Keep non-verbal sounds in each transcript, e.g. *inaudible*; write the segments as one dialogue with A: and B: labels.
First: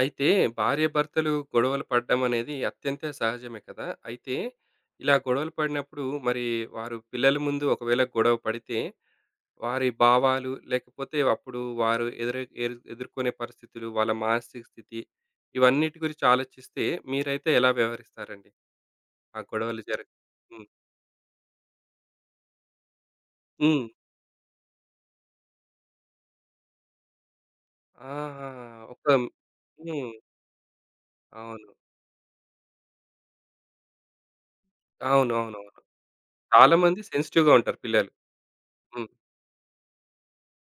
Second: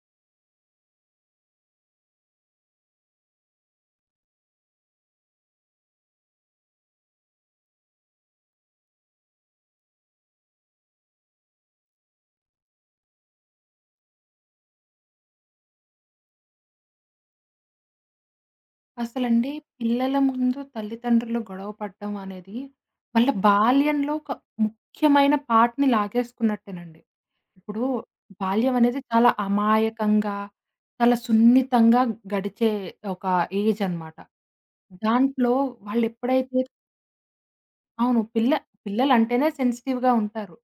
A: అయితే భార్యాభర్తలు గొడవలు పడడం అనేది అత్యంత సహజమే కదా! అయితే ఇలా గొడవలు పడినప్పుడు మరి వారు పిల్లల ముందు ఒకవేళ గొడవ పడితే వారి భావాలు లేకపోతే అప్పుడు వారు ఎదురు ఎరు ఎదుర్కొనే పరిస్థితులు, వాళ్ళ మానసిక స్థితి ఇవన్నిటి గురించి ఆలోచిస్తే మీరైతే ఎలా వ్యవహరిస్తారండి? ఆ
B: అసలండి,
A: గొడవలు జర.
B: పిల్లల ముందు
A: హ్మ్.
B: తల్లిదండ్రులు గొడవ పడడం అనేది వాళ్ళ
A: హ్మ్.
B: బాల్యంలో ఒక ముఖ్యమైన పార్ట్‌ని లాగేసుకున్నట్టేనండి. ఇప్పుడు
A: ఆహా!
B: బాల్యం అనేది
A: ఒక.
B: చాలా
A: హ్మ్.
B: అమాయకంగా, చాలా
A: అవును.
B: సున్నితంగా గడిచే ఒక ఏజ్ అన్నమాట. దాంట్లో
A: అవునవునవును.
B: వాళ్ళెప్పుడైతే
A: చాలామంది సెన్సిటివ్‌గా ఉంటారు పిల్లలు.
B: అవును.
A: హ్మ్.
B: పిల్లలంటేనే సెన్సిటివ్‌గా ఉంటారు.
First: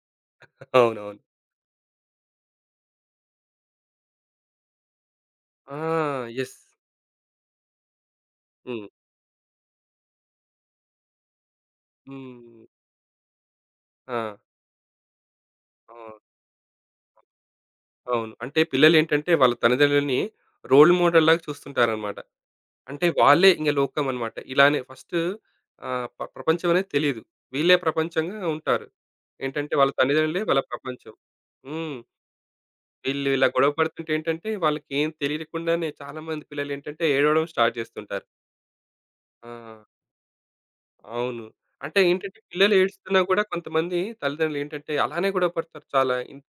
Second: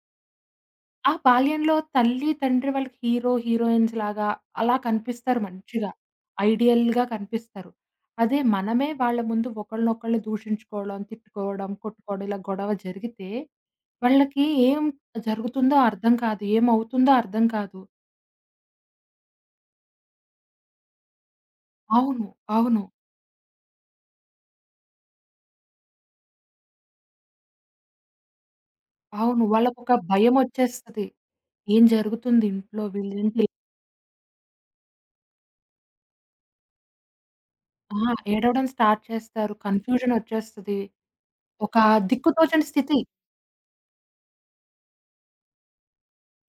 B: ఆ
A: అవునవును.
B: బాల్యంలో తల్లి, తండ్రి వాళ్ళకి హీరో, హీరోయిన్స్ లాగా అలా కనిపిస్తారు
A: ఆ!
B: మంచిగా.
A: యెస్.
B: ఐడియల్‌గా కనిపిస్తారు. అదే
A: హ్మ్.
B: మనమే వాళ్ళ ముందు ఒకళ్ళనొకళ్ళు దూషించుకోవడం, తిట్టుకోవడం, కొట్టుకోవడం ఇలా
A: హ్మ్.
B: గొడవ జరిగితే
A: ఆ!
B: వాళ్ళకి ఏం జరుగుతుందో అర్థం
A: అవును.
B: కాదు. ఏమవుతుందో అర్థం కాదు.
A: అవును. అంటే పిల్లలేంటంటే వాళ్ళ తల్లిదండ్రులని రోల్ మోడల్‌లాగా చూస్తుంటారనమాట.
B: అవును. అవును.
A: అంటే వాళ్ళే ఇంక లోకం అనమాట. ఇలానే ఫస్ట్, ఆహ్, ప ప్రపంచం అనేది తెలీదు. వీళ్ళే ప్రపంచంగా ఉంటారు.
B: అవును.
A: ఏంటంటే వాళ్ళ
B: వాళ్ళకొక
A: తల్లిదండ్రులే వాళ్ళ
B: భయమొచ్చేస్తది.
A: ప్రపంచం.
B: ఏం
A: హ్మ్.
B: జరుగుతుంది ఇంట్లో?
A: వీళ్ళు
B: వీళ్ళేంటి?
A: ఇలా గొడవ పడుతుంటే ఏంటంటే వాళ్ళకేం తెలియకుండానే చాలా మంది పిల్లలేంటంటే ఏడవడం స్టార్ట్
B: ఆ!
A: చేస్తుంటారు.
B: ఏడవడం స్టార్ట్
A: ఆ!
B: చేస్తారు. కన్‌ఫ్యూజనొచ్చేస్తది.
A: అవును.
B: ఒక
A: అంటే ఏంటంటే
B: దిక్కుతోచని
A: పిల్లలు
B: స్థితి.
A: ఏడుస్తున్నా గూడా కొంతమంది తల్లిదండ్రులేంటంటే అలానే గొడవ పడతారు చాలా.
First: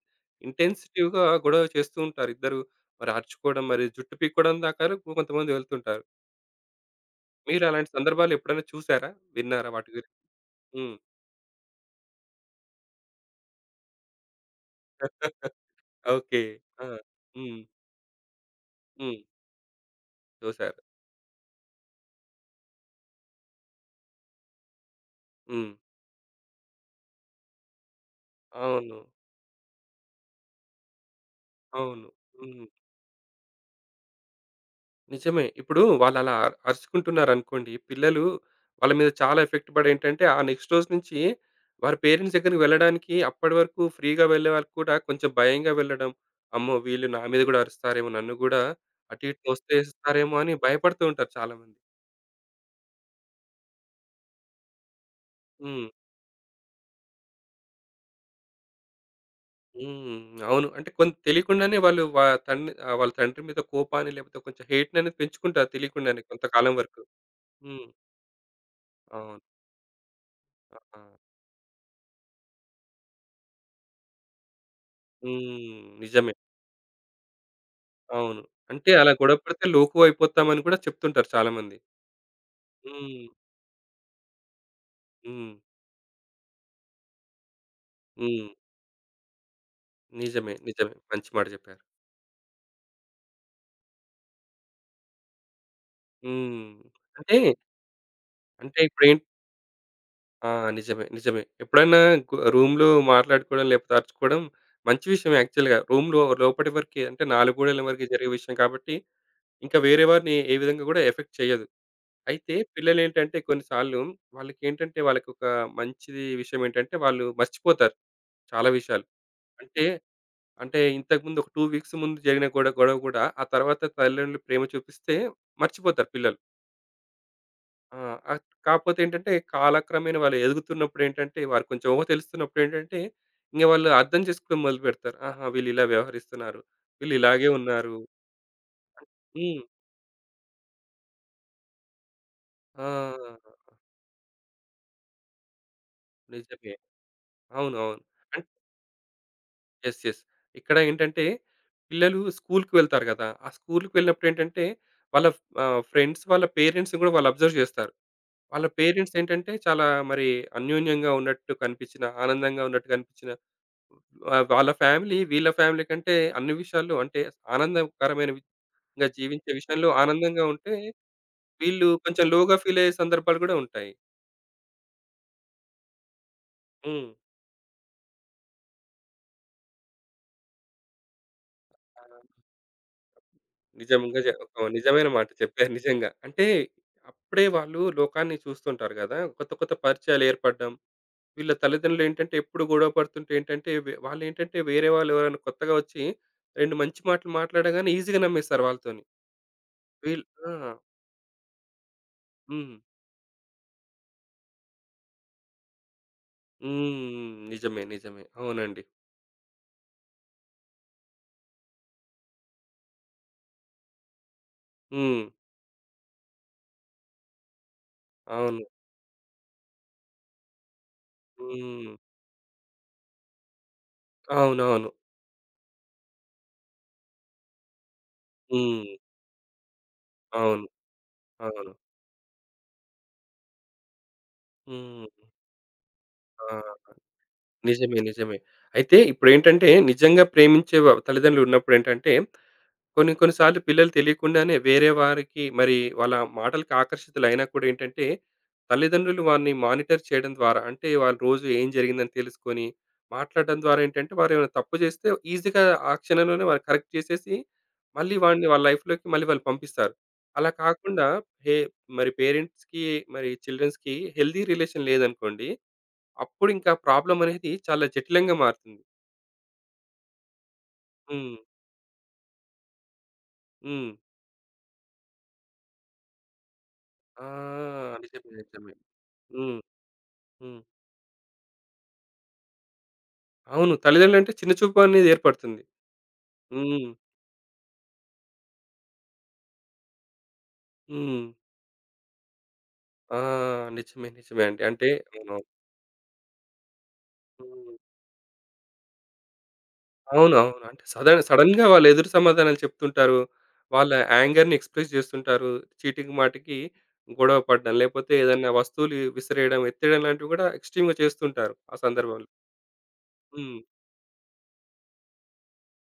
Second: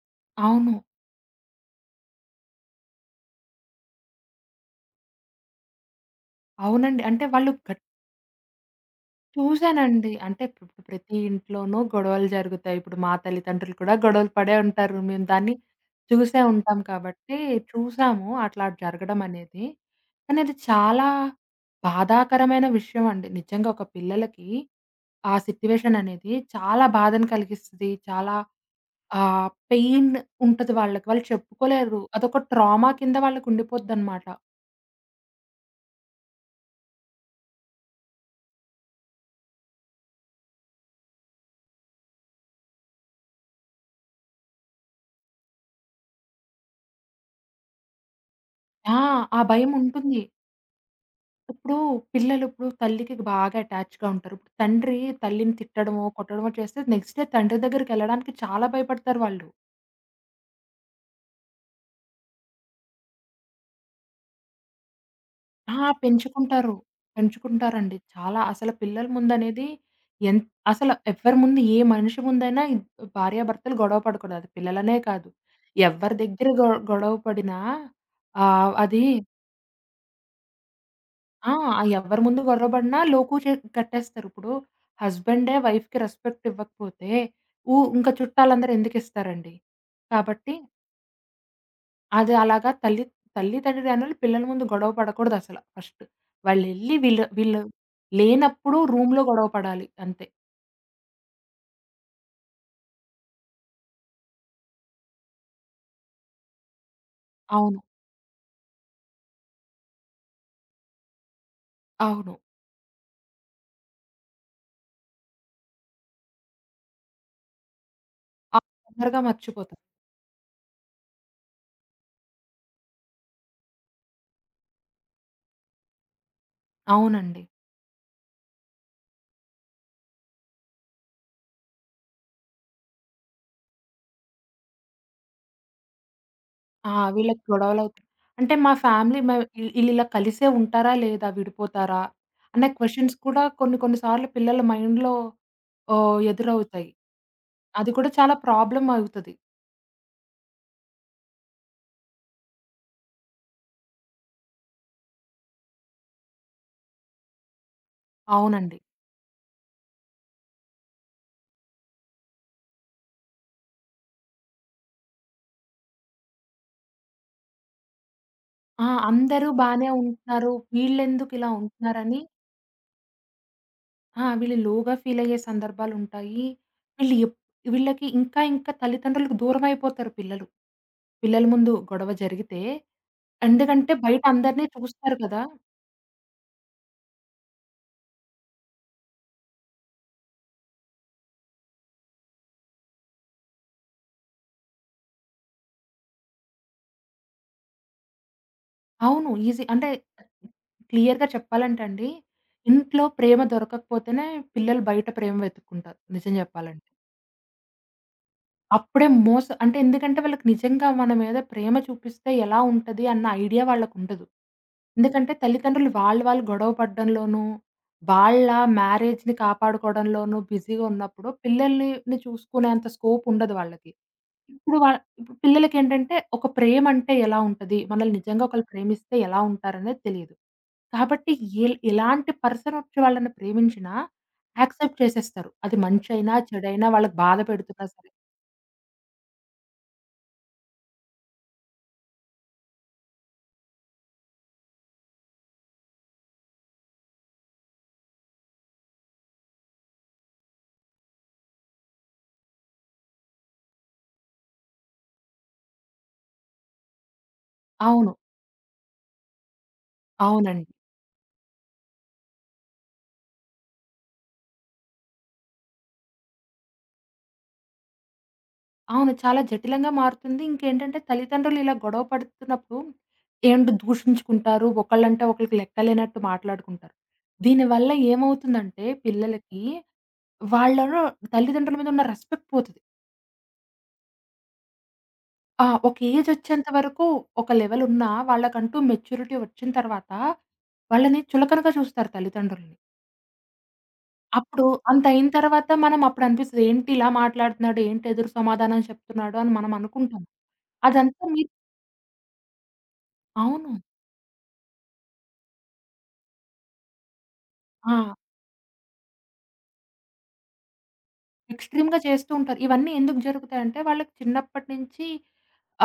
B: అవును.
A: ఇంటెన్సిటివ్‌గా గొడవ చేస్తూ ఉంటారు ఇద్దరు. మరి అరుచుకోవడం, మరి జుట్టు పీక్కోవడం దాకా కొంతమంది వెళ్తుంటారు.
B: అవునండి. అంటే వాళ్ళు
A: మీరు
B: గట్
A: అలాంటి సందర్భాలు ఎప్పుడైనా చూసారా? విన్నారా వాటి గురించి?
B: చూసానండి. అంటే ఇప్పుడు
A: హ్మ్.
B: ప్రతి ఇంట్లోనూ గొడవలు జరుగుతాయి. ఇప్పుడు మా తల్లిదండ్రులు కూడా గొడవలు పడే ఉంటారు. మేము
A: *laughs*
B: దాన్ని చూసే
A: ఓకే.
B: ఉంటాం
A: ఆ!
B: కాబట్టి
A: హ్మ్.
B: చూసాము అట్లా
A: హ్మ్.
B: జరగడం అనేది. కానీ అది
A: చూసారు.
B: చాలా బాధాకరమైన విషయం అండి. నిజంగా ఒక పిల్లలకి ఆ
A: హ్మ్.
B: సిట్యుయేషన్ అనేది చాలా బాధను కలిగిస్తది. చాలా
A: అవును.
B: పెయిన్ ఉంటది వాళ్ళకి. వాళ్ళు చెప్పుకోలేరు.
A: అవును.
B: అదొక
A: హ్మ్.
B: ట్రామా కింద వాళ్ళకి ఉండిపోద్దనమాట.
A: నిజమే. ఇప్పుడు వాళ్ళలా అరుచుకుంటున్నారనుకోండి, పిల్లలు వాళ్ళ మీద చాలా ఎఫెక్ట్ పడి ఏంటంటే, ఆ నెక్స్ట్ రోజు నుంచి వారి పేరెంట్స్ దగ్గరికి వెళ్ళడానికి అప్పటి వరకు ఫ్రీగా వెళ్ళే వాళ్ళకి కూడా కొంచెం భయంగా వెళ్ళడం. అమ్మో! వీళ్ళు నా మీద గూడా అరుస్తారేమో, నన్ను గూడా
B: ఆ!
A: అటు
B: ఆ
A: ఇటు
B: భయం ఉంటుంది.
A: తోసేస్తారేమో అని భయపడుతూ ఉంటారు
B: ఇప్పుడు
A: చాలామంది.
B: పిల్లలు ఇప్పుడు తల్లికి బాగా అటాచ్‌గా ఉంటారు. ఇప్పుడు తండ్రి తల్లిని
A: హ్మ్.
B: తిట్టడమో, కొట్టడమో చేస్తే నెక్స్ట్ డే తండ్రి దగ్గరికెళ్ళడానికి చాలా భయపడతారు వాళ్ళు.
A: హ్మ్. అవును. అంటే కొంత తెలియకుండానే వాళ్ళు వాళ్ళ తండ్రి మీద కోపాన్ని లేకపోతే కొంచెం హేట్‌ననేది పెంచుకుంటారు
B: ఆ!
A: తెలియకుండానే కొంతకాలం
B: పెంచుకుంటారు.
A: వరకు. హ్మ్.
B: పెంచుకుంటారండి. చాలా అసలు పిల్లల
A: అవును.
B: ముందనేది ఎన్ అసలు
A: ఆ!
B: ఎవ్వరి ముందు ఏ మనిషి ముందైనా భార్యాభర్తలు గొడవ పడకూడదు. అది పిల్లలనే కాదు.
A: హ్మ్.
B: ఎవరి
A: నిజమే.
B: దగ్గర గొడవ పడినా
A: అవును. అంటే
B: అది
A: అలా గొడవ పడితే లోకువ అయిపోతామని కూడా చెప్తుంటారు
B: ఆ!
A: చాలామంది.
B: ఆ ఎవరి ముందు గొడవబడినా
A: హ్మ్.
B: లోకువ చే కట్టేస్తారు. ఇప్పుడు
A: హ్మ్.
B: హస్బెండే వైఫ్‌కి రెస్పెక్ట్ ఇవ్వకపోతే ఇంక
A: హ్మ్.
B: చుట్టాలందరూ ఎందుకిస్తారండి? కాబట్టి
A: నిజమే. నిజమే. మంచి మాట చెప్పారు.
B: అది అలాగా తల్లిదండ్రులనేవాళ్ళు పిల్లల ముందు గొడవ పడకూడదసల ఫస్ట్.
A: హ్మ్.
B: వాళ్ళెళ్లి వీళ్ళు
A: అంటే,
B: వీళ్ళు
A: అంటే
B: లేనప్పుడు
A: ఇప్పుడేం.
B: రూమ్‌లో గొడవ పడాలి అంతే.
A: ఆ! నిజమే. నిజమే. ఎప్పుడైనా రూమ్‌లో మాట్లాడుకోవడం లేకపోతే అరుచుకోవడం మంచి విషయమే యాక్చువల్‌గా. రూమ్‌లో లోపటి వరకే అంటే నాలుగు
B: అవును.
A: గోడల వరకే జరిగే విషయం కాబట్టి ఇంకా వేరే వారిని ఏ విధంగా కూడా ఎఫెక్ట్ చేయదు.
B: అవును.
A: అయితే పిల్లలేంటంటే కొన్నిసార్లు వాళ్ళకేంటంటే వాళ్ళకొక మంచిది విషయం ఏంటంటే వాళ్ళు మర్చిపోతారు
B: ఆ!
A: చాలా విషయాలు.
B: తొందరగా మర్చిపోతారు.
A: అంటే అంటే ఇంతకుముందు ఒక 2 వీక్స్ ముందు జరిగిన గొడవ గూడా, ఆ తర్వాత తల్లిదండ్రులు ప్రేమ చూపిస్తే మర్చిపోతారు పిల్లలు.
B: అవునండి.
A: ఆ! కాకపోతే ఏంటంటే, కాలక్రమేణా వాళ్ళు ఎదుగుతున్నప్పుడేంటంటే, వారు కొంచెం ఊహ తెలుస్తున్నప్పుడేంటంటే, ఇంక వాళ్ళు అర్థం చేసుకోవడం మొదలుపెడతారు. ఆహా! వీళ్ళిలా వ్యవహరిస్తున్నారు.
B: ఆ!
A: వీళ్ళు
B: వీళ్ళకి
A: ఇలాగే ఉన్నారు.
B: గొడవలవుతాయి. అంటే మా ఫ్యామిలీ మే
A: హ్మ్.
B: ఈ ఈళ్ళిలా కలిసే ఉంటారా? లేదా? విడిపోతారా? అనే క్వెషన్స్ కూడా
A: ఆ!
B: కొన్ని కొన్ని సార్లు పిల్లల మైండ్‌లో
A: నిజమే.
B: ఎదురవుతాయి.
A: అవును.
B: అది
A: అవును.
B: కూడా చాలా
A: అన్
B: ప్రాబ్లమ్ అవుతది.
A: యెస్. యెస్. ఇక్కడ ఏంటంటే, పిల్లలు స్కూలుకి వెళ్తారు గదా! ఆ స్కూలుకి వెళ్ళినప్పుడేంటంటే, వాళ్ళ ఫ్రెండ్స్ వాళ్ళ పేరెంట్స్‌ని గూడా వాళ్ళు అబ్జర్వ్ జేస్తారు. వాళ్ళ
B: అవునండి.
A: పేరెంట్స్ ఏంటంటే చాలా మరి అన్యోన్యంగా ఉన్నట్టు కనిపించిన, ఆనందంగా ఉన్నట్టు కనిపించిన, వాళ్ళ ఫ్యామిలీ వీళ్ళ ఫ్యామిలీ కంటే అన్ని విషయాల్లో అంటే ఆనందకరమైన
B: ఆ!
A: విధంగా
B: అందరూ
A: జీవించే విషయంలో
B: బానే
A: ఆనందంగా
B: ఉంటున్నారు.
A: ఉంటే,
B: వీళ్ళెందుకిలా
A: వీళ్ళు
B: ఉంటున్నారని
A: కొంచెం లోగా ఫీల్ అయ్యే సందర్భాలు కూడా ఉంటాయి.
B: ఆ! వీళ్ళు లోగా ఫీలయ్యే సందర్భాలుంటాయి.
A: హ్మ్.
B: వీళ్ళు ఎప్ వీళ్ళకి ఇంకా ఇంకా తల్లిదండ్రులకు దూరమైపోతారు పిల్లలు. పిల్లల ముందు
A: ఆ!
B: గొడవ జరిగితే. ఎందుకంటే
A: నిజంగా
B: బయట
A: ఒక
B: అందరిని
A: నిజమైన
B: చూస్తారు
A: మాట
B: కదా!
A: చెప్పారు నిజంగా. అంటే అప్పుడే వాళ్ళు లోకాన్ని చూస్తుంటారు కదా! కొత్త కొత్త పరిచయాలు ఏర్పడడం, వీళ్ళ తల్లిదండ్రులేంటంటే ఎప్పుడు గొడవ పడుతుంటే ఏంటంటే వాళ్ళేంటంటే వేరే వాళ్ళు ఎవరైనా కొత్తగా వచ్చి రెండు మంచి మాటలు మాట్లాడగానే ఈజీగా నమ్మేస్తారు వాళ్ళతోని.
B: అవును. ఈజీ. అంటే
A: వీళ్ళు ఆ!
B: క్లియర్‌గా చెప్పాలంటే అండి,
A: హ్మ్.
B: ఇంట్లో ప్రేమ దొరకకపోతేనే పిల్లలు బయట ప్రేమ వెతుక్కుంటారు నిజం చెప్పాలంటే.
A: హ్మ్. నిజమే. నిజమే. అవునండి.
B: అప్పుడే మోస అంటే ఎందుకంటే వాళ్ళకి నిజంగా మన మీద ప్రేమ చూపిస్తే ఎలా ఉంటది అన్న ఐడియా వాళ్ళకుండదు.
A: హ్మ్.
B: ఎందుకంటే తల్లిదండ్రులు వాళ్ళు వాళ్ళు గొడవ పడడంలోనూ, వాళ్ళ
A: అవును.
B: మ్యారేజ్‌ని కాపాడుకోవడంలోనూ బిజీగా ఉన్నప్పుడు
A: హ్మ్.
B: పిల్లల్ని చూసుకునేంత స్కోప్ ఉండదు వాళ్ళకి. ఇప్పుడు
A: అవునవును.
B: వా ఇప్పుడు పిల్లలకేంటంటే ఒక ప్రేమ అంటే ఎలా ఉంటది? మనల్ని నిజంగా ఒకళ్ళు
A: హ్మ్.
B: ప్రేమిస్తే ఎలా ఉంటారనేది తెలీదు.
A: అవును.
B: కాబట్టి
A: అవును.
B: ఎలాంటి పర్సన్ వచ్చి వాళ్ళని ప్రేమించినా యాక్సెప్ట్
A: హ్మ్.
B: చేసేస్తారు. అది మంచైనా, చెడైనా
A: ఆ!
B: వాళ్ళకి బాధ పెడుతున్నా
A: నిజమే.
B: సరే.
A: నిజమే. అయితే ఇప్పుడేంటంటే నిజంగా ప్రేమించే తల్లిదండ్రులున్నప్పుడేంటంటే కొన్ని కొన్ని సార్లు పిల్లలు తెలియకుండానే వేరే వారికి మరి వాళ్ళ మాటలకి ఆకర్షితులైనా కూడా ఏంటంటే, తల్లిదండ్రులు వారిని మానిటర్ చేయడం ద్వారా అంటే, వాళ్ళు రోజు ఏం జరిగిందని తెలుసుకొని, మాట్లాడడం ద్వారా ఏంటంటే, వారేమైనా తప్పు చేస్తే ఈజీగా ఆ క్షణంలోనే వాళ్ళు కరెక్ట్ చేసేసి,
B: అవును.
A: మళ్ళీ వాడిని వాళ్ళ లైఫ్‌లోకి మళ్ళీ వాళ్ళు పంపిస్తారు. అలా
B: అవునండి.
A: కాకుండా హే మరి పేరెంట్స్‌కి, మరి చిల్డ్రన్స్‌కి హెల్తీ రిలేషన్ లేదనుకోండి, అప్పుడు ఇంకా ప్రాబ్లమ్ అనేది చాలా జటిలంగా మారుతుంది.
B: అవును. చాలా జటిలంగా మారుతుంది. ఇంకేంటంటే
A: హ్మ్.
B: తల్లిదండ్రులు ఇలా గొడవ పడుతున్నప్పుడు ఏంటి
A: హ్మ్.
B: దూషించుకుంటారు. ఒకళ్ళంటే ఒకళ్ళకి లెక్కలేనట్టు మాట్లాడుకుంటారు.
A: ఆ!
B: దీనివల్ల
A: నిజమే. నిజమే.
B: ఏమవుతుందంటే
A: హ్మ్.
B: పిల్లలకి
A: హ్మ్.
B: వాళ్ళలో తల్లిదండ్రుల మీద ఉన్న రెస్పెక్ట్ పోతది.
A: అవును. తల్లిదండ్రులంటే చిన్న చూపు అనేది ఏర్పడుతుంది.
B: ఆ! ఒక ఏజొచ్చేంత
A: హ్మ్.
B: వరకు ఒక లెవెలున్నా వాళ్ళకంటూ మెచ్యూరిటీ వచ్చిన తర్వాత వాళ్ళని
A: హ్మ్.
B: చులకనగా చూస్తారు తల్లిదండ్రులని.
A: ఆ! నిజమే. నిజమే అండి.
B: అప్పుడు
A: అంటే
B: అంత అయిన
A: అవునవును.
B: తర్వాత మనం అప్పుడు అనిపిస్తది. ఏంటి ఇలా
A: హ్మ్.
B: మాట్లాడుతున్నాడు? ఏంటి ఎదురు సమాధానం చెప్తున్నాడు? అని మనం అనుకుంటాం.
A: అవునవును. అంటే సడన్
B: అదంతా మీ
A: సడెన్‌గా వాళ్ళు ఎదురు సమాధానాలు చెప్తుంటారు.
B: అవును.
A: వాళ్ళ యాంగర్‌ని ఎక్స్‌ప్రెస్ చేస్తుంటారు. చీటికి మాటికి గొడవ పడడం, లేకపోతే
B: ఆ!
A: ఏదైనా వస్తువులు విసిరేయడం, ఎత్తేయడం లాంటివి కూడా ఎక్స్‌ట్రీమ్‌గా చేస్తుంటారు ఆ
B: ఎక్స్‌ట్రీమ్‌గా
A: సందర్భంలో.
B: చేస్తూ ఉంటారు. ఇవన్నీ ఎందుకు
A: హ్మ్.
B: జరుగుతాయంటే, వాళ్ళకి చిన్నప్పటి నుంచి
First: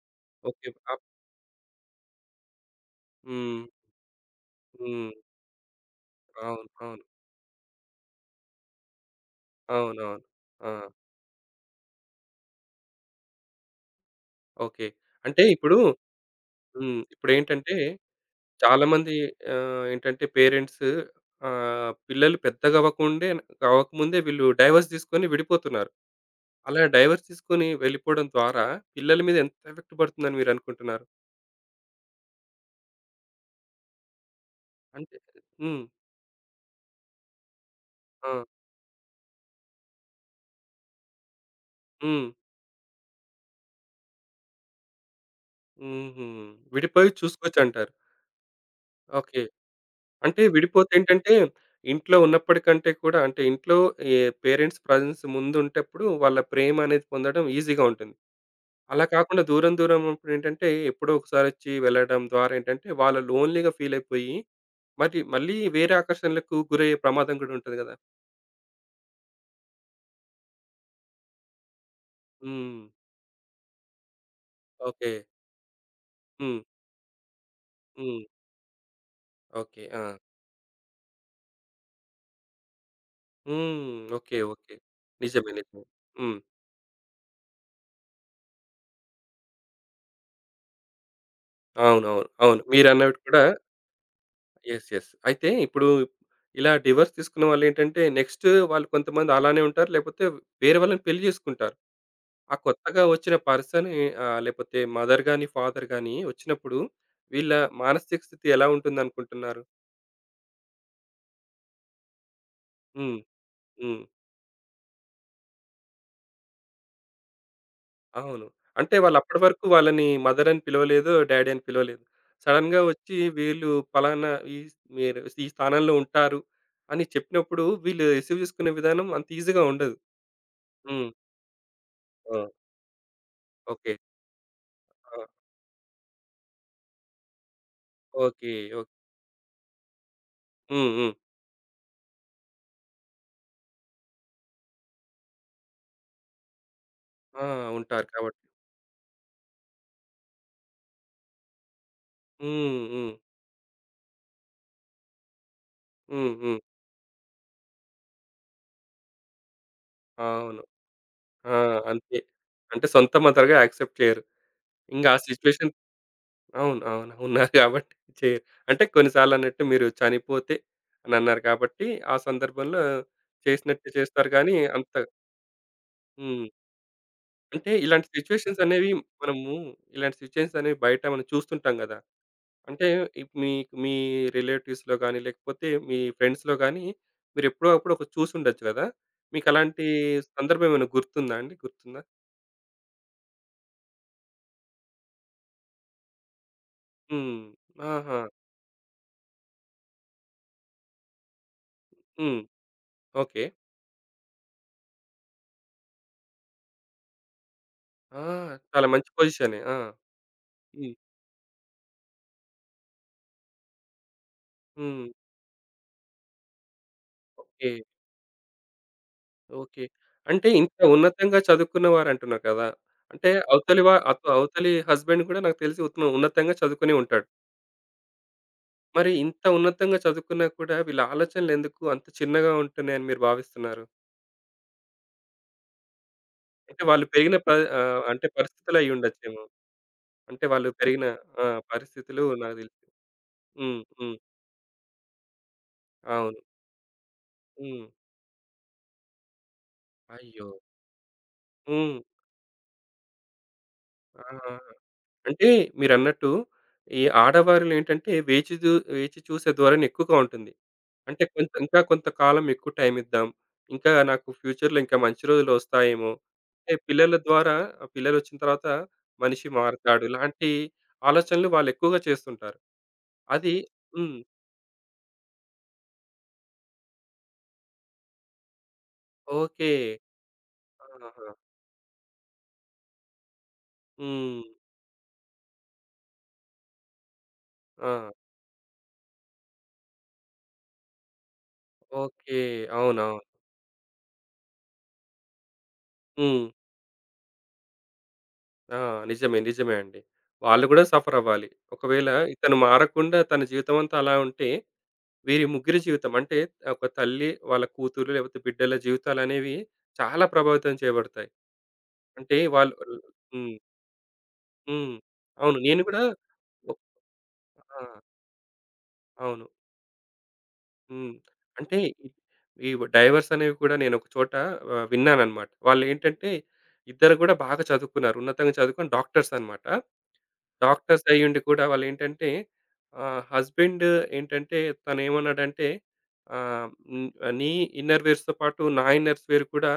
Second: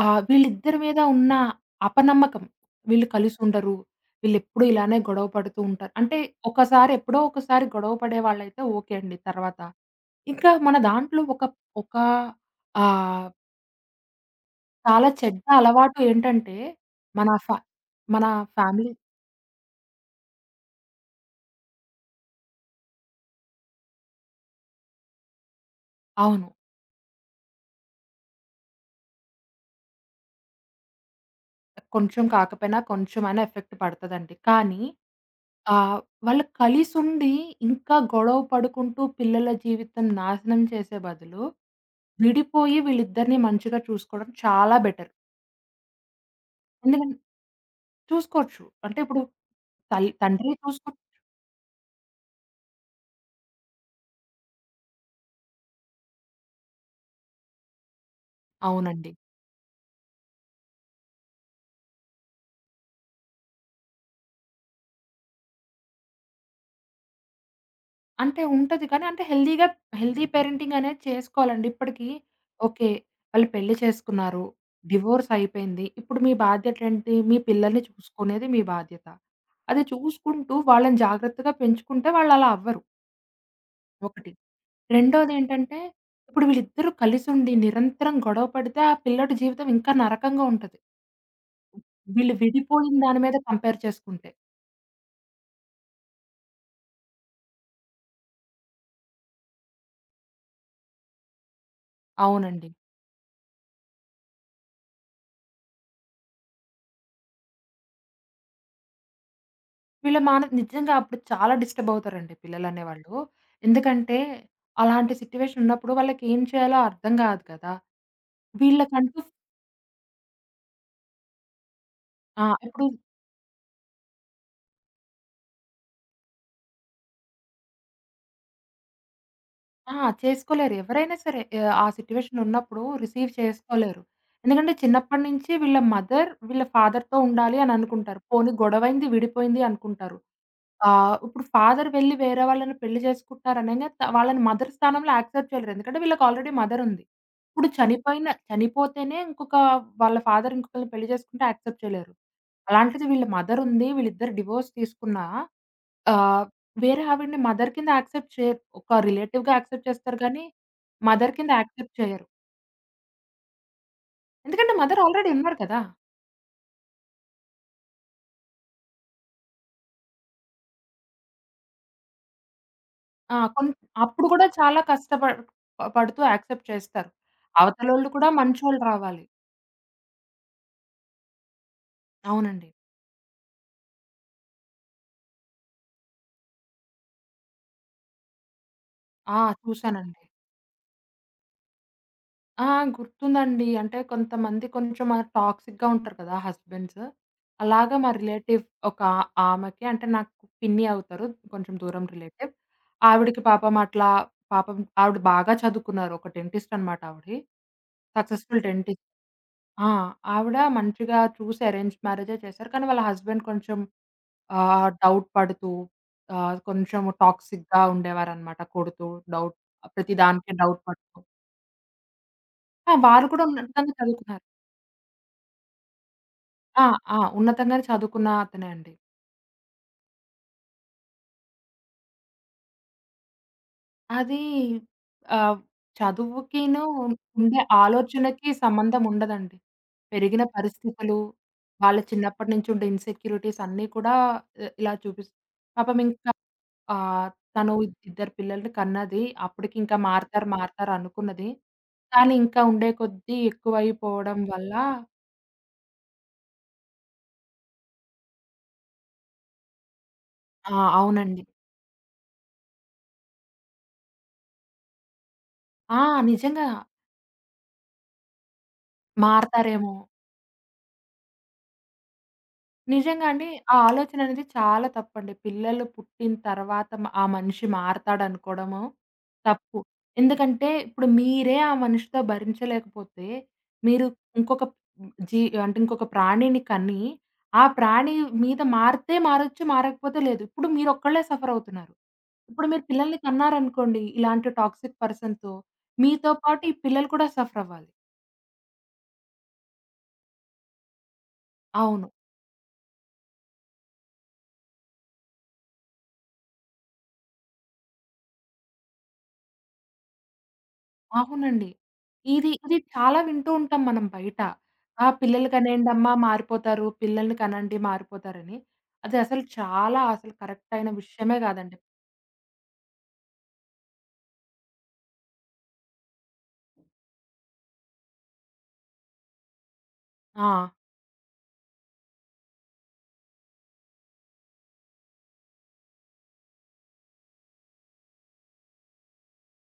A: ఓకే.
B: వీళ్ళిద్దరి మీద ఉన్న అపనమ్మకం. వీళ్ళు
A: హ్మ్.
B: కలిసుండరు. వీళ్ళెప్పుడూ ఇలానే
A: హ్మ్.
B: గొడవ పడుతూ ఉంటారు. అంటే
A: అవును.
B: ఒకసారి
A: అవును.
B: ఎప్పుడో ఒకసారి గొడవ పడే వాళ్ళైతే ఓకే అండి తర్వాత.
A: అవునవును.
B: ఇంకా
A: ఆ!
B: మన దాంట్లో ఒక ఒక ఆహ్,
A: ఓకే.
B: చాలా
A: అంటే
B: చెడ్డ
A: ఇప్పుడు.
B: అలవాటు ఏంటంటే,
A: హ్మ్.
B: మన ఫ
A: ఇప్పుడేంటంటే
B: మన ఫ్యామిలీ
A: చాలామంది ఏంటంటే పేరెంట్స్ పిల్లలు పెద్దగా అవ్వకుండే అవ్వకముందే వీళ్ళు డైవర్స్ తీసుకొని విడిపోతున్నారు.
B: అవును.
A: అలా డైవర్స్ తీసుకొని వెళ్ళిపోవడం ద్వారా పిల్లల మీద ఎంత ఎఫెక్ట్ పడుతుందని మీరనుకుంటున్నారు?
B: కొంచెం కాకపోయినా కొంచెమైనా ఎఫెక్ట్ పడతదండి. కానీ
A: అంటే.
B: ఆ!
A: హ్మ్.
B: వాళ్ళు కలిసుండి, ఇంకా
A: ఆ!
B: గొడవ పడుకుంటూ పిల్లల జీవితం నాశనం చేసే బదులు,
A: హ్మ్.
B: విడిపోయి వీళ్ళిద్దరిని మంచిగా చూసుకోవడం చాలా బెటర్.
A: హుహు. విడిపోయి
B: ఎందుకంటే
A: చూసుకోవచ్చంటారు.
B: చూసుకోవచ్చు. అంటే ఇప్పుడు
A: ఓకే. అంటే
B: తండ్రి చూసుకో
A: విడిపోతే ఏంటంటే ఇంట్లో ఉన్నప్పటికంటే కూడా అంటే ఇంట్లో ఏ పేరెంట్స్ ప్రెజెన్స్ ముందుంటప్పుడు వాళ్ళ ప్రేమ అనేది పొందడం ఈజీగా ఉంటుంది. అలా
B: అవునండి.
A: కాకుండా దూరం దూరం ఉన్నప్పుడేంటంటే, ఎప్పుడో ఒకసారి వచ్చి వెళ్ళడం ద్వారా ఏంటంటే, వాళ్ళు లోన్‌లీగా ఫీల్ అయిపోయి, మరి మళ్ళీ వేరే ఆకర్షణలకు గురయ్యే ప్రమాదం గూడా ఉంటది గదా!
B: అంటే ఉంటది కానీ అంటే హెల్తీగా హెల్తీ పేరెంటింగ్ అనేది చేసుకోవాలండి. ఇప్పటికి
A: హ్మ్.
B: ఓకే. వాళ్ళు పెళ్లి చేసుకున్నారు.
A: ఓకే.
B: డివోర్స్ అయిపోయింది. ఇప్పుడు మీ
A: హ్మ్.
B: బాధ్యతేంటి? మీ పిల్లల్ని
A: హ్మ్.
B: చూసుకునేది మీ బాధ్యత. అది
A: ఓకే. ఆ!
B: చూసుకుంటూ వాళ్ళని జాగ్రత్తగా పెంచుకుంటే వాళ్ళలా అవ్వరు.
A: హ్మ్.
B: ఒకటి.
A: ఓకే. ఓకే. నిజమే.
B: రెండోదేంటంటే,
A: నిజమే. హ్మ్.
B: ఇప్పుడు వీళ్ళిద్దరూ కలిసుండి నిరంతరం గొడవ పడితే, ఆ పిల్లోడి జీవితం ఇంకా నరకంగా ఉంటది.
A: అవునవును.
B: వీళ్ళు
A: అవును.
B: విడిపోయిన
A: మీరన్నట్టు
B: దాని మీద
A: కూడా
B: కంపేర్ చేసుకుంటే.
A: యెస్. యెస్. అయితే ఇప్పుడు ఇలా డివోర్స్ తీసుకున్న వాళ్ళేంటంటే, నెక్స్ట్ వాళ్ళు కొంతమంది అలానే ఉంటారు. లేకపోతే వేరే వాళ్ళని పెళ్లి జేసుకుంటారు. ఆ
B: అవునండి.
A: కొత్తగా వచ్చిన పర్సన్ లేపోతే మదర్ గాని, ఫాదర్ గాని వచ్చినప్పుడు వీళ్ళ మానసిక స్థితి ఎలా ఉంటుందనుకుంటున్నారు?
B: వీళ్ళ మాన నిజంగా అప్పుడు చాలా డిస్టర్బ్ అవుతారండి పిల్లలనేవాళ్ళు.
A: హ్మ్. హ్మ్.
B: ఎందుకంటే, అలాంటి సిట్యుయేషన్ ఉన్నప్పుడు వాళ్ళకేం చేయాలో అర్థం కాదు కదా!
A: అవును. అంటే
B: వీళ్ళకంటూ
A: వాళ్ళప్పటి వరకు వాళ్ళని మదర్ అని పిలవలేదు, డ్యాడీ అని పిలవలేదు.
B: ఆ!
A: సడెన్‌గా
B: ఇప్పుడు
A: వచ్చి వీళ్ళు పలానా ఈ మీరు ఈ స్థానంలో ఉంటారు అని చెప్పినప్పుడు వీళ్ళు రిసీవ్ చేసుకునే విధానం అంత ఈజీగా ఉండదు.
B: ఆ! చేసుకోలేరు.
A: హ్మ్.
B: ఎవరైనా సరే ఆ
A: ఆ!
B: సిట్యుయేషన్ ఉన్నప్పుడు రిసీవ్
A: ఓకే.
B: చేసుకోలేరు. ఎందుకంటే
A: ఆ!
B: చిన్నప్పటి నుంచి వీళ్ళ మదర్, వీళ్ళ ఫాదర్‌తో ఉండాలి అని అనుకుంటారు. పోనీ
A: ఓకే. ఓకే.
B: గొడవైంది, విడిపోయింది అనుకుంటారు.
A: హ్మ్. హ్మ్.
B: ఇప్పుడు ఫాదర్ వెళ్లి వేరే వాళ్ళని పెళ్లి చేసుకుంటున్నారు అనంగానే వాళ్ళని మదర్ స్థానంలో యాక్సెప్ట్ చేయలేరు. ఎందుకంటే వీళ్ళకి ఆల్రెడీ మదర్ ఉంది.
A: ఆ!
B: ఇప్పుడు
A: ఉంటారు కాబట్టి.
B: చనిపోతేనే ఇంకొక వాళ్ళ ఫాదర్ ఇంకొకళ్ళని పెళ్లి చేసుకుంటే యాక్సెప్ట్ చేయలేరు.
A: హ్మ్.
B: అలాంటిది
A: హ్మ్.
B: వీళ్ళ మదర్ ఉంది. వీళ్ళిద్దరు డివోర్స్ తీసుకున్నా
A: హ్మ్.
B: ఆహ్,
A: హ్మ్.
B: వేరే ఆవిడని మదర్ కింద యాక్సెప్ట్ చేయరు. ఒక రిలేటివ్‌గా యాక్సెప్ట్ చేస్తారు గానీ,
A: అవును.
B: మదర్ కింద
A: ఆ!
B: యాక్సెప్ట్
A: అంతే.
B: చేయరు.
A: అంటే సొంత మదర్‌గా యాక్సెప్ట్ చేయరు.
B: ఎందుకంటే మదర్
A: ఇంగ ఆ
B: ఆల్రెడీ ఉన్నారు
A: సిట్యుయేషన్
B: కదా!
A: అవును. అవును. ఉన్నారు కాబట్టి చేయరు. అంటే కొన్ని సార్లన్నట్టు మీరు చనిపోతే అనన్నారు కాబట్టి, ఆ సందర్భంలో
B: ఆ! కొన్
A: చేసినట్టు
B: అప్పుడు
A: చేస్తారు
B: గూడా
A: గానీ
B: చాలా
A: అంత.
B: కష్టపడ్ పడుతూ
A: హ్మ్.
B: యాక్సెప్ట్ చేస్తారు.
A: అంటే ఇలాంటి
B: అవతలోళ్ళు కూడా
A: సిట్యుయేషన్స్
B: మంచోళ్ళు
A: అనేవి
B: రావాలి.
A: మనము ఇలాంటి సిట్యుయేషన్స్ అనేవి బయట మనం చూస్తుంటాం గదా!
B: అవునండి.
A: అంటే ఇప్ మీ మీ రిలేటివ్స్‌లో గానీ, లేకపోతే మీ ఫ్రెండ్స్‌లో గానీ, మీరెప్పుడో అప్పుడు ఒకటి చూసుండొచ్చు గదా!
B: ఆ!
A: మీకలాంటి
B: చూసానండి.
A: సందర్భం ఏమైనా గుర్తుందా అండి? గుర్తుందా?
B: ఆ! గుర్తుందండి. అంటే కొంతమంది కొంచెం ఆ టాక్సిక్‌గా ఉంటారు కదా! హస్బెండ్స్.
A: హ్మ్.
B: అలాగా మా
A: ఆహా!
B: రిలేటివ్ ఒక ఆమెకి అంటే నాకు పిన్ని అవుతారు. కొంచెం దూరం
A: హ్మ్.
B: రిలేటివ్. ఆవిడకి
A: ఓకే.
B: పాపం అట్లా పాపం ఆవిడ బాగా చదువుకున్నారు. ఒక డెంటిస్ట్ అనమాట ఆవిడ.
A: ఆ!
B: సక్సెస్‌ఫుల్
A: చాలా
B: డెంటిస్ట్.
A: మంచి పొజిషనే. ఆ!
B: ఆ! ఆవిడ
A: హ్మ్.
B: మంచిగా చూసి అరేంజ్ మ్యారేజే చేశారు. కానీ వాళ్ళ హస్బెండ్ కొంచెం
A: హ్మ్.
B: డౌట్ పడుతూ కొంచెం
A: ఓకే.
B: టాక్సిక్‌గా ఉండేవారనమాట. కొడుతూ డౌట్
A: ఓకే.
B: ప్రతి
A: అంటే
B: దానికి
A: ఇంత
B: డౌట్ పడుతూ.
A: ఉన్నతంగా చదువుకున్న వారంటున్నారు కదా!
B: ఆ! వాళ్ళు
A: అంటే
B: కూడా
A: అవతలి
B: ఉన్నతంగా
A: వా అత
B: చదువుకున్నారు.
A: అవతలి హస్బెండ్ కూడా నాకు తెలిసి ఉన్నతంగా
B: ఆ!
A: చదువుకునే
B: ఆ!
A: ఉంటాడు.
B: ఉన్నతంగానే చదువుకున్న అతనే అండి.
A: మరి ఇంత ఉన్నతంగా చదువుకున్నా కూడా వీళ్ళ ఆలోచనలెందుకు అంత చిన్నగా ఉంటున్నాయని మీరు భావిస్తున్నారు?
B: అది ఆహ్,
A: అంటే
B: చదువుకిను
A: వాళ్ళు పెరిగిన ప
B: ఉండే
A: ఆహ్, అంటే
B: ఆలోచనకి
A: పరిస్థితులు
B: సంబంధం
A: అయ్యుండొచ్చేమో.
B: ఉండదండి. పెరిగిన
A: అంటే వాళ్ళు పెరిగిన.
B: పరిస్థితులు,
A: ఆ!
B: వాళ్ళ
A: పరిస్థితులు
B: చిన్నప్పటి
A: నాకు
B: నుంచి
A: తెలిసి.
B: ఉండే ఇన్‌సెక్యూరిటీస్
A: హ్మ్.
B: అన్నీ కూడా
A: హ్మ్.
B: ఇ ఇలా చూపిస్ పాపం ఇంకా
A: అవును.
B: ఆహ్, తను
A: హ్మ్.
B: ఇద్దరు పిల్లల్ని కన్నది. అప్పటికి ఇంకా మారతారు,
A: అయ్యో!
B: మారతారు అనుకున్నది.
A: హ్మ్.
B: కానీ ఇంకా ఉండే కొద్దీ
A: ఆ!
B: ఎక్కువైపోవడం వల్ల
A: అంటే మీరన్నట్టు ఈ ఆడవారిలో ఏంటంటే వేచి చూసే ధోరణి ఎక్కువగా ఉంటుంది.
B: ఆ!
A: అంటే
B: అవునండి.
A: కొంత ఇంకా కొంతకాలం ఎక్కువ టైం ఇద్దాం. ఇంకా నాకు ఫ్యూచర్‌లో ఇంకా మంచి రోజులు
B: ఆ!
A: వస్తాయేమో!
B: నిజంగా
A: అంటే పిల్లల ద్వారా పిల్లలొచ్చిన తర్వాత మనిషి
B: మారతారేమో!
A: మారతాడు. ఇలాంటి ఆలోచనలు వాళ్ళు ఎక్కువగా చేస్తుంటారు.
B: నిజంగా అండి.
A: అది.
B: ఆ
A: హ్మ్.
B: ఆలోచన అనేది చాలా తప్పండి. పిల్లలు పుట్టిన తర్వాత ఆ మనిషి మారతాడనుకోవడము
A: ఓకే.
B: తప్పు. ఎందుకంటే ఇప్పుడు
A: ఆహా!
B: మీరే ఆ మనిషితో భరించలేకపోతే, మీరు
A: హ్మ్.
B: ఇంకొక జీ అంటే ఇంకొక ప్రాణిని కని, ఆ
A: ఆ!
B: ప్రాణి మీద మారితే మారొచ్చు, మారకపోతే లేదు. ఇప్పుడు మీరొక్కళ్ళే సఫర్ అవుతున్నారు.
A: ఓకే.
B: ఇప్పుడు మీరు
A: అవునవును.
B: పిల్లల్ని కన్నారనుకోండి, ఇలాంటి టాక్సిక్ పర్సన్‌తో మీతో
A: హ్మ్.
B: పాటు ఈ పిల్లలు కూడా సఫర్ అవ్వాలి.
A: ఆ! నిజమే. నిజమే అండి. వాళ్ళు గూడా సఫర్ అవ్వాలి. ఒకవేళ
B: అవును.
A: ఇతను మారకుండా తన జీవితం అంతా అలా ఉంటే వీరి ముగ్గురి జీవితం అంటే ఒక తల్లి, వాళ్ళ కూతురు లేకపోతే బిడ్డల జీవితాలనేవి చాలా ప్రభావితం చేయబడతాయి.
B: అవునండి.
A: అంటే
B: ఇది,
A: వాళ్ళు.
B: ఇది చాలా వింటూ
A: హ్మ్.
B: ఉంటాం మనం బయట.
A: హ్మ్.
B: ఆ! పిల్లలు
A: అవును. నేను గూడా
B: కనేయండమ్మా
A: ఒక్
B: మారిపోతారు. పిల్లల్ని కనండి
A: ఆ!
B: మారిపోతారని. అది అసలు
A: అవును.
B: చాలా అసలు కరెక్ట్ అయిన
A: హ్మ్.
B: విషయమే
A: అంటే
B: కాదండి.
A: ఈ ఈ డైవర్స్ అనేవి కూడా నేను ఒక చోట విన్నానన్నమాట. వాళ్ళేంటంటే ఇద్దరు గూడా బాగా చదువుకున్నారు. ఉన్నతంగా చదువుకొని డాక్టర్స్ అన్నమాట.
B: ఆ!
A: డాక్టర్స్ అయ్యుండి కూడా వాళ్ళేంటంటే హస్బెండ్ ఏంటంటే తనేమన్నాడంటే ఆహ్, హ్మ్. నీ ఇన్నర్ వేర్స్‌తో పాటు నా ఇన్నర్స్ వేర్ కూడా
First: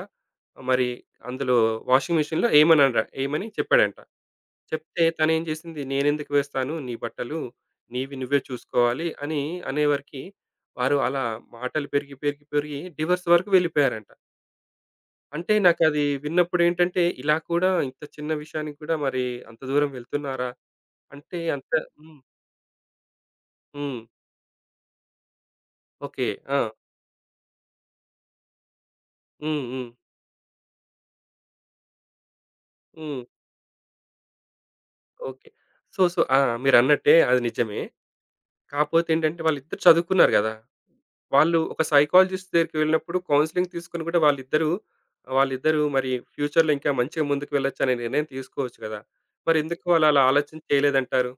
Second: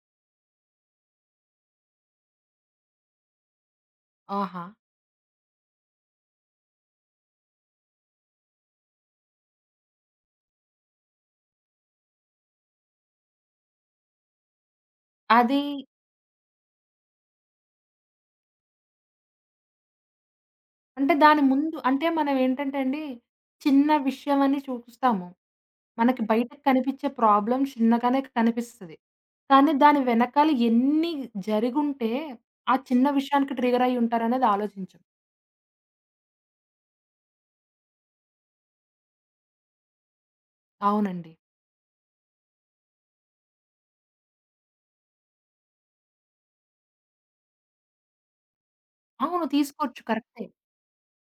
A: మరి అందులో వాషింగ్ మెషిన్‌లో ఏయమని చెప్పాడంట.
B: ఆహా!
A: చెప్తే తనేం చేసింది నేనెందుకు వేస్తాను నీ బట్టలు, నీవి నువ్వే చూసుకోవాలి అని అనేవరకి వారు అలా మాటలు పెరిగి, పెరిగి, పెరిగి, డివోర్స్ వరకు వెళ్ళిపోయారంట. అంటే
B: అది
A: నాకది విన్నప్పుడేంటంటే ఇలా కూడా ఇంత చిన్న విషయానికి కూడా మరి అంత దూరం వెళ్తున్నారా?
B: అంటే
A: అంటే
B: దాని
A: అంత.
B: ముందు అంటే
A: హ్మ్.
B: మనం ఏంటంటే అండి, చిన్న
A: హ్మ్.
B: విషయం అని చూస్తాము. మనకి
A: ఓకే. ఆ!
B: బయటకి కనిపించే ప్రాబ్లమ్ చిన్నగానే కనిపిస్తది.
A: హ్మ్.
B: కానీ
A: హ్మ్.
B: దాని వెనకాల ఎన్ని జరిగుంటే, ఆ చిన్న
A: హ్మ్.
B: విషయానికి ట్రిగ్గర్ అయ్యి ఉంటారనేది ఆలోచించం.
A: ఓకే. సో, ఆ! మీరన్నట్టే అది నిజమే. కాపోతే ఏంటంటే వాళ్ళిద్దరూ చదువుకున్నారు గదా!
B: అవునండి.
A: వాళ్ళు ఒక సైకాలజిస్ట్ దగ్గరికి వెళ్ళినప్పుడు కౌన్సెలింగ్ తీసుకొని గూడా వాళ్ళిద్దరూ వాళ్ళిద్దరూ మరి ఫ్యూచర్‌లో ఇంకా మంచిగా ముందుకు వెళ్ళొచ్చనే నిర్ణయం తీసుకోవచ్చు గదా!
B: అవును.
A: మరెందుకు
B: తీసుకోవచ్చు.
A: వాళ్ళు అలా
B: కరెక్టే.
A: ఆలోచన చేయలేదంటారు?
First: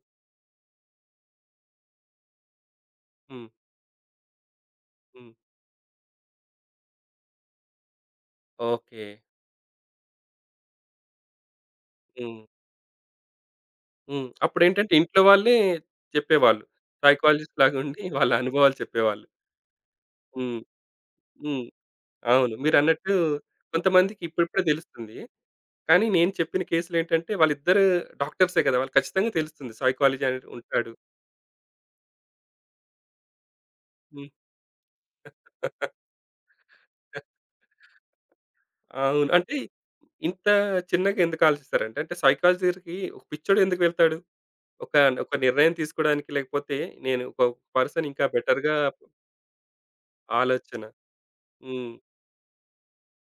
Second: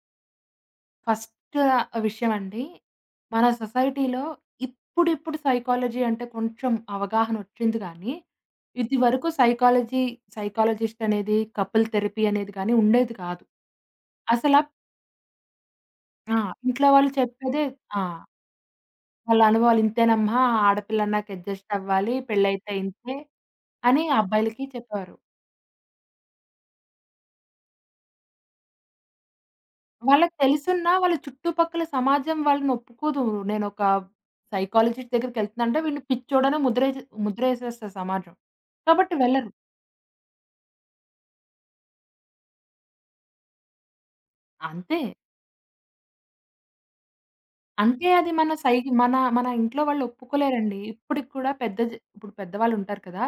B: ఫస్ట్ విషయమండి. మన
A: హ్మ్.
B: సొసైటీలో
A: హ్మ్.
B: ఇప్పుడిప్పుడు సైకాలజీ అంటే కొంచెం అవగాహనొచ్చింది గానీ,
A: ఓకే.
B: ఇదివరకు సైకాలజీ సైకాలజిస్ట్ అనేది, కపుల్ థెరపీ
A: హ్మ్.
B: అనేది గానీ ఉండేది కాదు.
A: హ్మ్.
B: అసలా
A: అప్పుడేంటంటే ఇంట్లో వాళ్ళే
B: ఆ!
A: చెప్పేవాళ్ళు.
B: ఇంట్లో వాళ్ళు
A: సైకాలజిస్ట్
B: చెప్పేదే ఆ!
A: లాగుండి వాళ్ళ అనుభవాలు చెప్పేవాళ్ళు.
B: వాళ్ళ అనుభవాలు ఇంతేనమ్మా!
A: హ్మ్.
B: ఆడపిల్లన్నాక
A: హ్మ్.
B: అడ్జస్ట్ అవ్వాలి.
A: అవును.
B: పెళ్లయితే
A: మీరన్నట్టు
B: ఇంతే అని
A: కొంతమందికి ఇప్పుడిప్పుడే
B: అబ్బాయిలకి చెప్పేవారు.
A: తెలుస్తుంది. కానీ నేను చెప్పిన కేసులేంటంటే వాళ్ళిద్దరూ డాక్టర్సే కదా! వాళ్ళకి ఖచ్చితంగా తెలుస్తుంది సైకాలజీ
B: వాళ్ళకి
A: అనేది ఉంటాడు.
B: తెలుసున్నా వాళ్ళ చుట్టుపక్కల సమాజం వాళ్ళని ఒప్పుకోదు. నేనొక
A: హ్మ్.
B: సైకాలజిస్ట్ దగ్గరికెళ్తున్నానంటే వీడిని పిచ్చోడనే ముద్రేసేస్తది సమాజం. కాబట్టి
A: అవును.
B: వెళ్ళరు.
A: అంటే ఇంత చిన్నగా ఎందుకు ఆలోచిస్తారంటే అంటే సైకాలజీ దగ్గరికి ఒక పిచ్చోడు ఎందుకు వెళ్తాడు? ఒక
B: అంతే.
A: ఒక నిర్ణయం తీసుకోవడానికి లేకపోతే నేను ఒక
B: అంటే
A: పర్సన్ ఇంకా
B: అది మన సై
A: బెటర్‌గా
B: మన మన ఇంట్లో వాళ్ళు ఒప్పుకోలేరండి.
A: ఆలోచన.
B: ఇప్పటికి కూడా పెద్ద జ
A: హ్మ్.
B: ఇప్పుడు పెద్దవాళ్ళుంటారు కదా!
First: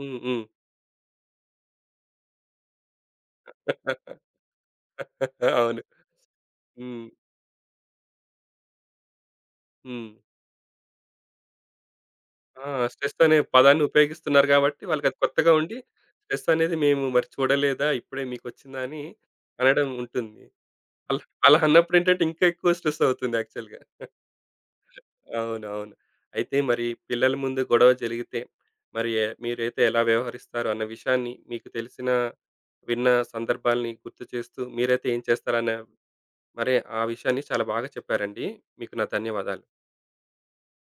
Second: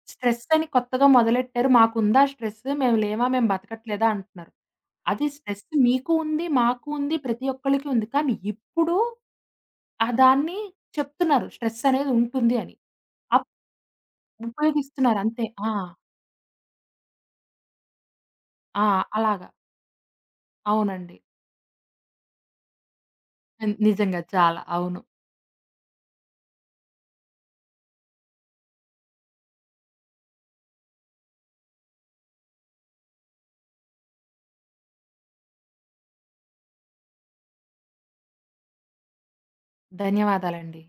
A: హ్మ్. హ్మ్.
B: స్ట్రెస్ అని కొత్తగా మొదలెట్టారు. మాకుందా స్ట్రెస్? మేము లేమా? మేము బతకట్లేదా?
A: *laughs*
B: అంటున్నారు. అది స్ట్రెస్
A: అవును.
B: మీకు ఉంది, మాకు
A: హ్మ్.
B: ఉంది, ప్రతి ఒక్కళ్ళకి ఉంది. కానీ ఇప్పుడు ఆ
A: హ్మ్.
B: దాన్ని చెప్తున్నారు. స్ట్రెస్ అనేది ఉంటుంది
A: ఆ!
B: అని.
A: స్ట్రెస్ అనే పదాన్ని ఉపయోగిస్తున్నారు కాబట్టి వాళ్ళకది
B: ఉపయోగిస్తున్నారు అంతే.
A: కొత్తగా
B: ఆ!
A: ఉండి, స్ట్రెస్ అనేది మేము మరి చూడలేదా? ఇప్పుడే మీకొచ్చిందా?
B: ఆ!
A: అని
B: అలాగా.
A: అనడం ఉంటుంది.
B: అవునండి.
A: అలా అలా అన్నప్పుడేంటంటే ఇంకా ఎక్కువ స్ట్రెస్ అవుతుంది యాక్చువల్‌గా.
B: నిజంగా చాలా. అవును.
A: అవునవును. అయితే మరి పిల్లల ముందు గొడవ జరిగితే, మరి మీరైతే ఎలా వ్యవహరిస్తారు అన్న విషయాన్ని మీకు తెలిసిన, విన్న సందర్భాల్ని గుర్తు చేస్తూ మీరైతే ఏం చేస్తారన్న మరి ఆ విషయాన్ని చాలా బాగా చెప్పారండి. మీకు నా ధన్యవాదాలు.
B: ధన్యవాదాలండి.